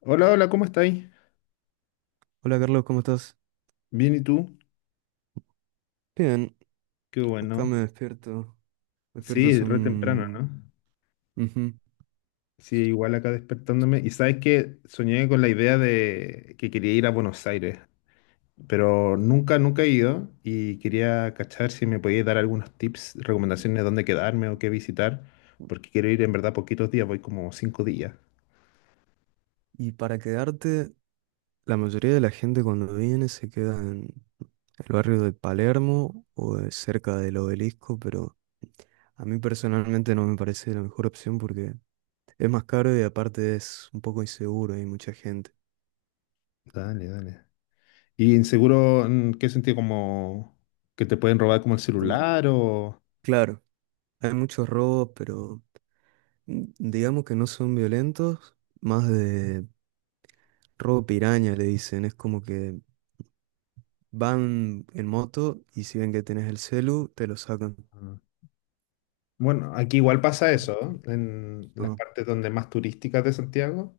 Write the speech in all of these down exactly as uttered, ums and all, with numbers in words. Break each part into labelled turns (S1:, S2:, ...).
S1: Hola, hola, ¿cómo estáis?
S2: Hola Carlos, ¿cómo estás?
S1: Bien, ¿y tú?
S2: Bien,
S1: Qué
S2: acá me
S1: bueno.
S2: despierto. Me despierto
S1: Sí,
S2: hace
S1: re temprano,
S2: un.
S1: ¿no?
S2: Ujú.
S1: Sí, igual acá despertándome. Y sabes que soñé con la idea de que quería ir a Buenos Aires, pero nunca, nunca he ido y quería cachar si me podías dar algunos tips, recomendaciones de dónde quedarme o qué visitar, porque quiero ir en verdad poquitos días, voy como cinco días.
S2: Y para quedarte, la mayoría de la gente cuando viene se queda en el barrio de Palermo o de cerca del Obelisco, pero a mí personalmente no me parece la mejor opción porque es más caro y aparte es un poco inseguro, hay mucha gente.
S1: Dale, dale. ¿Y inseguro en qué sentido? ¿Como que te pueden robar como el
S2: Como-
S1: celular o...?
S2: Claro, hay muchos robos, pero mm, digamos que no son violentos, más de robo piraña le dicen, es como que van en moto y si ven que tenés el celu, te lo sacan.
S1: Ah. Bueno, aquí igual pasa eso, ¿eh? En las
S2: No.
S1: partes donde más turísticas de Santiago,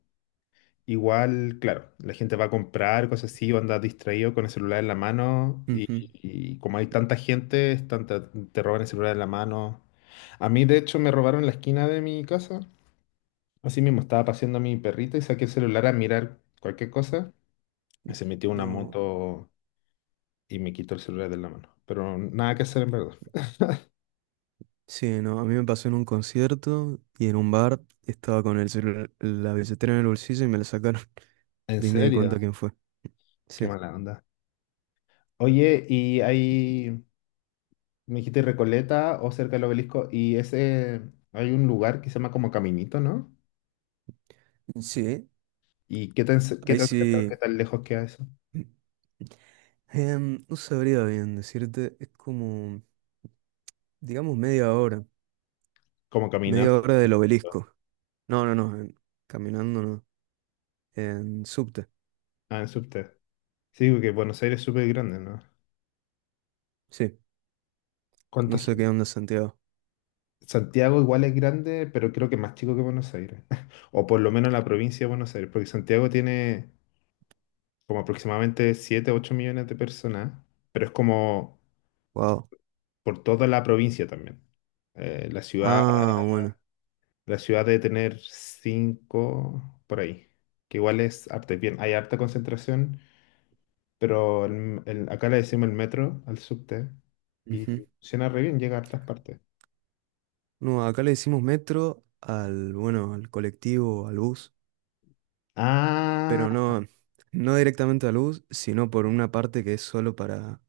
S1: igual, claro, la gente va a comprar cosas así o anda distraído con el celular en la mano y,
S2: Ujú.
S1: y como hay tanta gente, están- te, te roban el celular en la mano. A mí, de hecho, me robaron en la esquina de mi casa. Así mismo, estaba paseando a mi perrita y saqué el celular a mirar cualquier cosa. y Se metió una
S2: No.
S1: moto y me quitó el celular de la mano. Pero nada que hacer en verdad.
S2: Sí, no. A mí me pasó en un concierto y en un bar estaba con el celular, la billetera en el bolsillo y me la sacaron.
S1: En
S2: De ahí me di cuenta
S1: serio,
S2: quién fue.
S1: qué
S2: Sí.
S1: mala onda. Oye, y hay, me dijiste Recoleta o cerca del obelisco, y ese, hay un lugar que se llama como Caminito, ¿no?
S2: Sí.
S1: ¿Y qué tan, ce- qué
S2: Ahí
S1: tan cerca,
S2: sí.
S1: qué tan lejos queda eso?
S2: Em, no sabría bien decirte. Es como, digamos, media hora.
S1: Como caminando.
S2: Media hora del Obelisco. No, no, no, en- caminando no. En subte.
S1: Ah, en subte. Sí, porque Buenos Aires es súper grande, ¿no?
S2: Sí. No
S1: ¿Cuánta
S2: sé qué
S1: gente?
S2: onda Santiago.
S1: Santiago igual es grande, pero creo que más chico que Buenos Aires. O por lo menos la provincia de Buenos Aires, porque Santiago tiene como aproximadamente siete ocho millones de personas, pero es como
S2: Wow.
S1: por toda la provincia también. Eh, la ciudad,
S2: Ah, bueno.
S1: la ciudad debe tener cinco por ahí, que igual es harta, bien, hay harta concentración, pero el- el- acá le decimos el metro al subte y
S2: Ujú.
S1: funciona re bien, llega a hartas partes.
S2: No, acá le decimos metro al, bueno, al colectivo, al bus,
S1: Ah,
S2: pero no, no directamente al bus, sino por una parte que es solo para,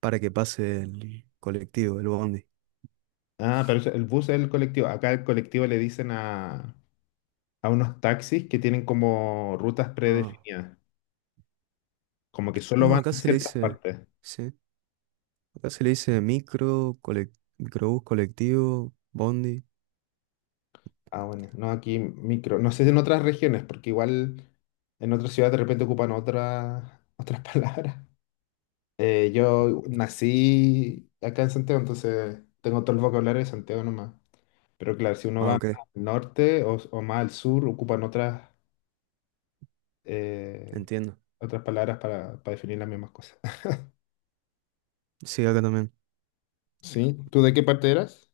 S2: para que pase el colectivo, el bondi.
S1: ah, pero eso- el bus es el colectivo. Acá el colectivo le dicen a, a unos taxis que tienen como rutas
S2: Ah,
S1: predefinidas, como que solo
S2: no,
S1: van
S2: acá
S1: a
S2: se le
S1: ciertas
S2: dice,
S1: partes.
S2: sí, acá se le dice micro, colec- microbús, colectivo, bondi.
S1: Ah, bueno, no, aquí micro. No sé si en otras regiones, porque igual en otras ciudades de repente ocupan otras otras palabras. Eh, yo nací acá en Santiago, entonces tengo todo el vocabulario de Santiago nomás. Pero claro, si uno
S2: Ah,
S1: va más
S2: ok,
S1: al norte o, o más al sur, ocupan otras, eh,
S2: entiendo.
S1: otras palabras para, para definir las mismas cosas.
S2: Sí, acá también,
S1: ¿Sí? ¿Tú de qué parte eras?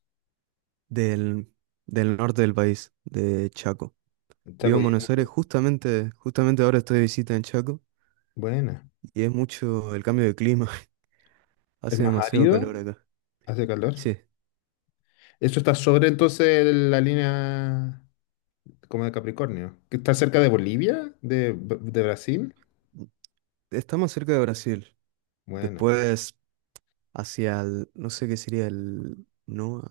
S2: del, del norte del país, de Chaco. Vivo en
S1: Chacoyana.
S2: Buenos Aires, justamente, justamente ahora estoy de visita en Chaco.
S1: Buena.
S2: Y es mucho el cambio de clima.
S1: ¿Es
S2: Hace
S1: más
S2: demasiado
S1: árido?
S2: calor acá.
S1: ¿Hace calor?
S2: Sí,
S1: ¿Eso está sobre entonces la línea como de Capricornio, que está cerca de Bolivia, de, B- de Brasil?
S2: está más cerca de Brasil.
S1: Buena,
S2: Después, hacia el, no sé qué sería el, no,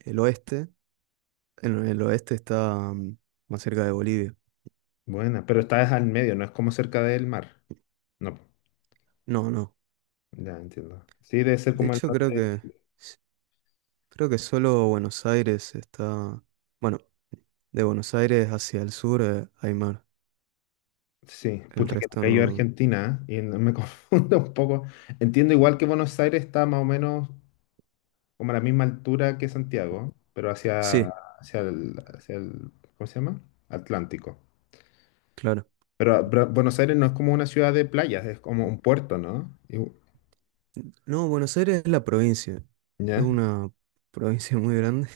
S2: el oeste. En el oeste está mm, más cerca de Bolivia.
S1: buena, pero está es al medio, no es como cerca del mar. No,
S2: No, no.
S1: ya entiendo. Sí, debe ser
S2: De
S1: como el
S2: hecho,
S1: norte
S2: creo
S1: de
S2: que,
S1: Chile.
S2: s- creo que solo Buenos Aires está, bueno, de Buenos Aires hacia el sur, eh, hay mar.
S1: Sí,
S2: El
S1: pucha que
S2: resto
S1: nunca he ido a
S2: no.
S1: Argentina, ¿eh? y no- me confundo un poco. Entiendo igual que Buenos Aires está más o menos como a la misma altura que Santiago, pero hacia,
S2: Sí,
S1: hacia el, hacia el, ¿cómo se llama? Atlántico.
S2: claro.
S1: Pero, pero Buenos Aires no es como una ciudad de playas, es como un puerto, ¿no? Y-
S2: No, Buenos Aires es la provincia. Es
S1: ¿Ya?
S2: una provincia muy grande.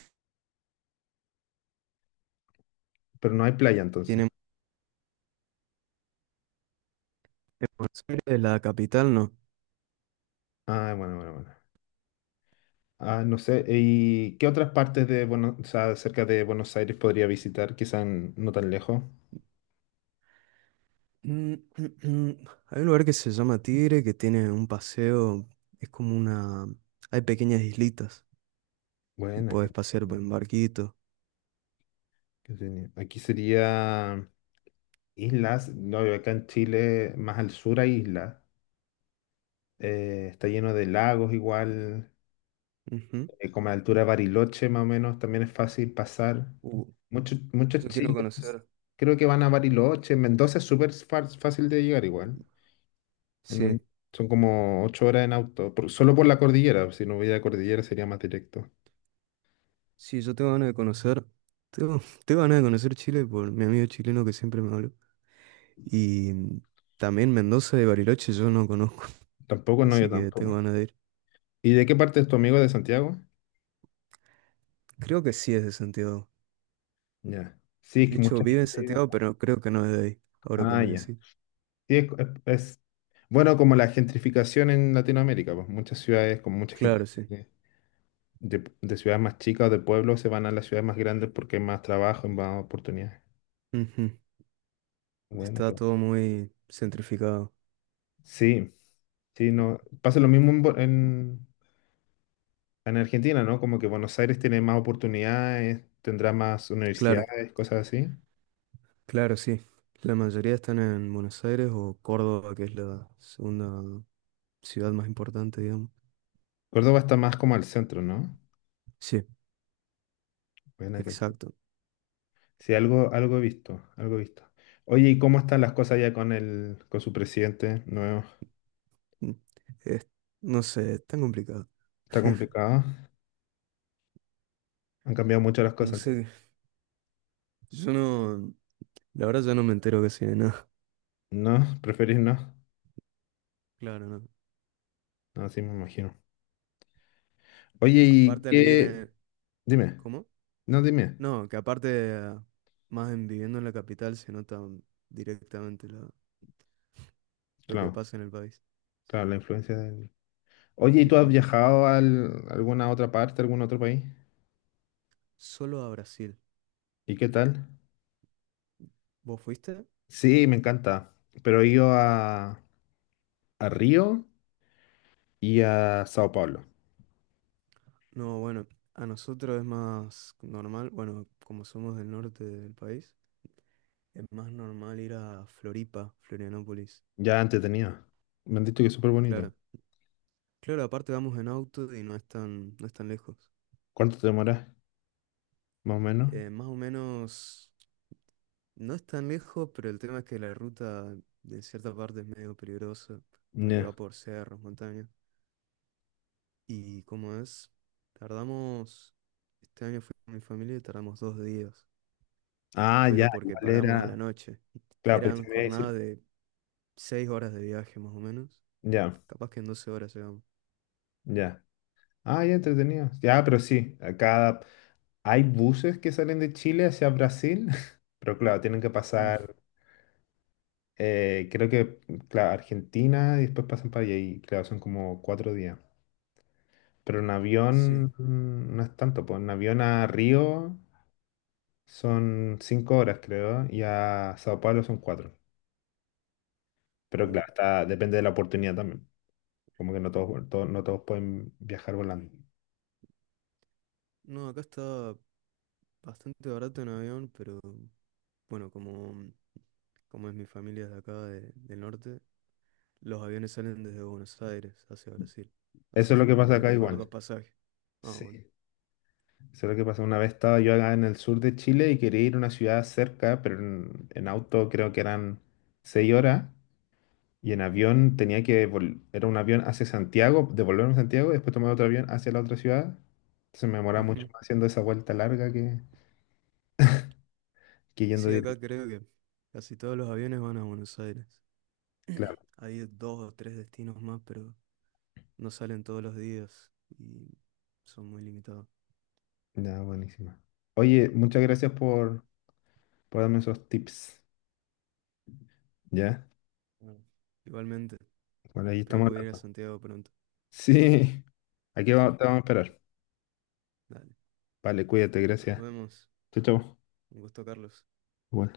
S1: Pero no hay playa entonces.
S2: Tiene Buenos Aires, la capital, no.
S1: Ah, bueno, bueno, bueno. Ah, no sé, ¿y qué otras partes de Buenos, o sea, cerca de Buenos Aires podría visitar? Quizás no tan lejos.
S2: Mm, mm, mm. Hay un lugar que se llama Tigre, que tiene un paseo, es como una. Hay pequeñas islitas y
S1: Bueno, qué-
S2: podés pasear por en barquito.
S1: qué genial. Aquí sería islas, no, y acá en Chile, más al sur hay islas. Eh, está lleno de lagos igual,
S2: Ujú.
S1: eh, como a la altura de Bariloche más o menos, también es fácil pasar.
S2: Uh,
S1: Muchos, muchos
S2: yo quiero
S1: chilenos
S2: conocer.
S1: creo que van a Bariloche, Mendoza es súper fa- fácil de llegar igual. En
S2: Sí,
S1: un- Son como ocho horas en auto, por- solo por la cordillera. Si no hubiera cordillera sería más directo.
S2: sí, yo tengo ganas de conocer. Tengo, tengo ganas de conocer Chile por mi amigo chileno que siempre me habló. Y mm, también Mendoza y Bariloche yo no conozco,
S1: Tampoco, no, yo
S2: así que tengo
S1: tampoco.
S2: ganas de ir.
S1: ¿Y de qué parte es tu amigo de Santiago?
S2: Creo que sí es de Santiago.
S1: Ya. Sí, es
S2: De
S1: que
S2: hecho,
S1: mucha
S2: vive en
S1: gente vive
S2: Santiago,
S1: acá.
S2: pero creo que no es de ahí, ahora que
S1: Ah,
S2: me
S1: ya.
S2: decís.
S1: Sí, es, es- es- bueno, como la gentrificación en Latinoamérica, pues muchas ciudades con mucha gente
S2: Claro, sí.
S1: de, de- de ciudades más chicas o de pueblos se van a las ciudades más grandes porque hay más trabajo y más oportunidades.
S2: Ujú.
S1: Bueno,
S2: Está
S1: qué-
S2: todo muy centrificado.
S1: sí, sí, no. Pasa lo mismo en, Bo- en En Argentina, ¿no? Como que Buenos Aires tiene más oportunidades, tendrá más
S2: Claro,
S1: universidades, cosas así.
S2: claro, sí. La mayoría están en Buenos Aires o Córdoba, que es la segunda ciudad más importante, digamos.
S1: Córdoba está más como al centro, ¿no?
S2: Sí,
S1: Buena que tú.
S2: exacto.
S1: Sí, algo, algo he visto, algo he visto. Oye, ¿y cómo están las cosas ya con el, con su presidente nuevo?
S2: Mm. Es- no sé, es tan complicado.
S1: ¿Está complicado? Han cambiado mucho las
S2: No
S1: cosas entonces.
S2: sé, yo no, la verdad yo no me entero casi de nada.
S1: ¿No? ¿Preferís no?
S2: Claro, no.
S1: No, sí me imagino. Oye, ¿y
S2: Aparte al vivir
S1: qué?
S2: en.
S1: Dime.
S2: ¿Cómo?
S1: No, dime.
S2: No, que aparte ah, más en viviendo en la capital se nota directamente lo, lo que
S1: Claro,
S2: pasa en el país.
S1: claro, la influencia del... Oye, ¿y tú has
S2: Ujú.
S1: viajado a alguna otra parte, algún otro país?
S2: Solo a Brasil.
S1: ¿Y qué tal?
S2: ¿Vos fuiste?
S1: Sí, me encanta. Pero he ido a, a Río y a Sao Paulo.
S2: No, bueno, a nosotros es más normal, bueno, como somos del norte del país, es más normal ir a Floripa, Florianópolis.
S1: Ya entretenido. Me han dicho que es súper bonito.
S2: Claro, claro, aparte vamos en auto y no es tan, no es tan lejos.
S1: ¿Cuánto te demoras? Más o menos.
S2: Eh, más o menos, no es tan lejos, pero el tema es que la ruta en cierta parte es medio peligrosa, porque va
S1: Ya.
S2: por cerros, montañas. Y como es, tardamos, este año fui con mi familia y tardamos dos días,
S1: Ah, ya,
S2: pero porque
S1: igual
S2: paramos a la
S1: era.
S2: noche.
S1: Claro, pensé
S2: Eran
S1: que me iba a decir.
S2: jornadas. Seis horas de viaje más o menos.
S1: Ya,
S2: Capaz que en doce horas llegamos.
S1: ya. Ah, ya entretenido. Ya, pero sí. Acá hay buses que salen de Chile hacia Brasil. Pero claro, tienen que
S2: Mm,
S1: pasar. Eh, creo que, claro, Argentina y después pasan para allá. Y claro, son como cuatro días. Pero en
S2: sí,
S1: avión mm, no es tanto, pues en avión a Río son cinco horas, creo, y a Sao Paulo son cuatro. Pero claro,
S2: wow.
S1: está- depende de la oportunidad también. Como que no todos, vol- to- no todos pueden viajar volando.
S2: No, acá está bastante barato en avión, pero bueno, como, mm, como es mi familia de acá, de- del norte, los aviones salen desde Buenos Aires hacia Brasil.
S1: Eso
S2: Así
S1: es lo que
S2: que
S1: pasa
S2: había
S1: acá
S2: que pagar dos
S1: igual.
S2: pasajes. Ah,
S1: Sí.
S2: bueno.
S1: Eso es lo que pasa. Una vez estaba yo acá en el sur de Chile y quería ir a una ciudad cerca, pero en, en auto creo que eran seis horas. Y en avión tenía que, vol- era un avión hacia Santiago, devolverme a Santiago y después tomar otro avión hacia la otra ciudad. Entonces me demoraba mucho
S2: Ujú.
S1: más haciendo esa vuelta larga que, que yendo
S2: Sí, acá
S1: directo.
S2: creo que casi todos los aviones van a Buenos Aires.
S1: Claro,
S2: Hay dos o tres destinos más, pero no salen todos los días y son muy limitados.
S1: ya, buenísima. Oye, muchas gracias por, por darme esos tips. ¿Ya?
S2: Bueno, igualmente.
S1: Bueno, ahí
S2: Espero
S1: estamos
S2: poder ir a
S1: hablando.
S2: Santiago pronto.
S1: Sí, aquí va- te vamos a esperar.
S2: Dale,
S1: Vale, cuídate,
S2: nos
S1: gracias.
S2: vemos.
S1: Chau, chau.
S2: Un gusto, Carlos.
S1: Igual.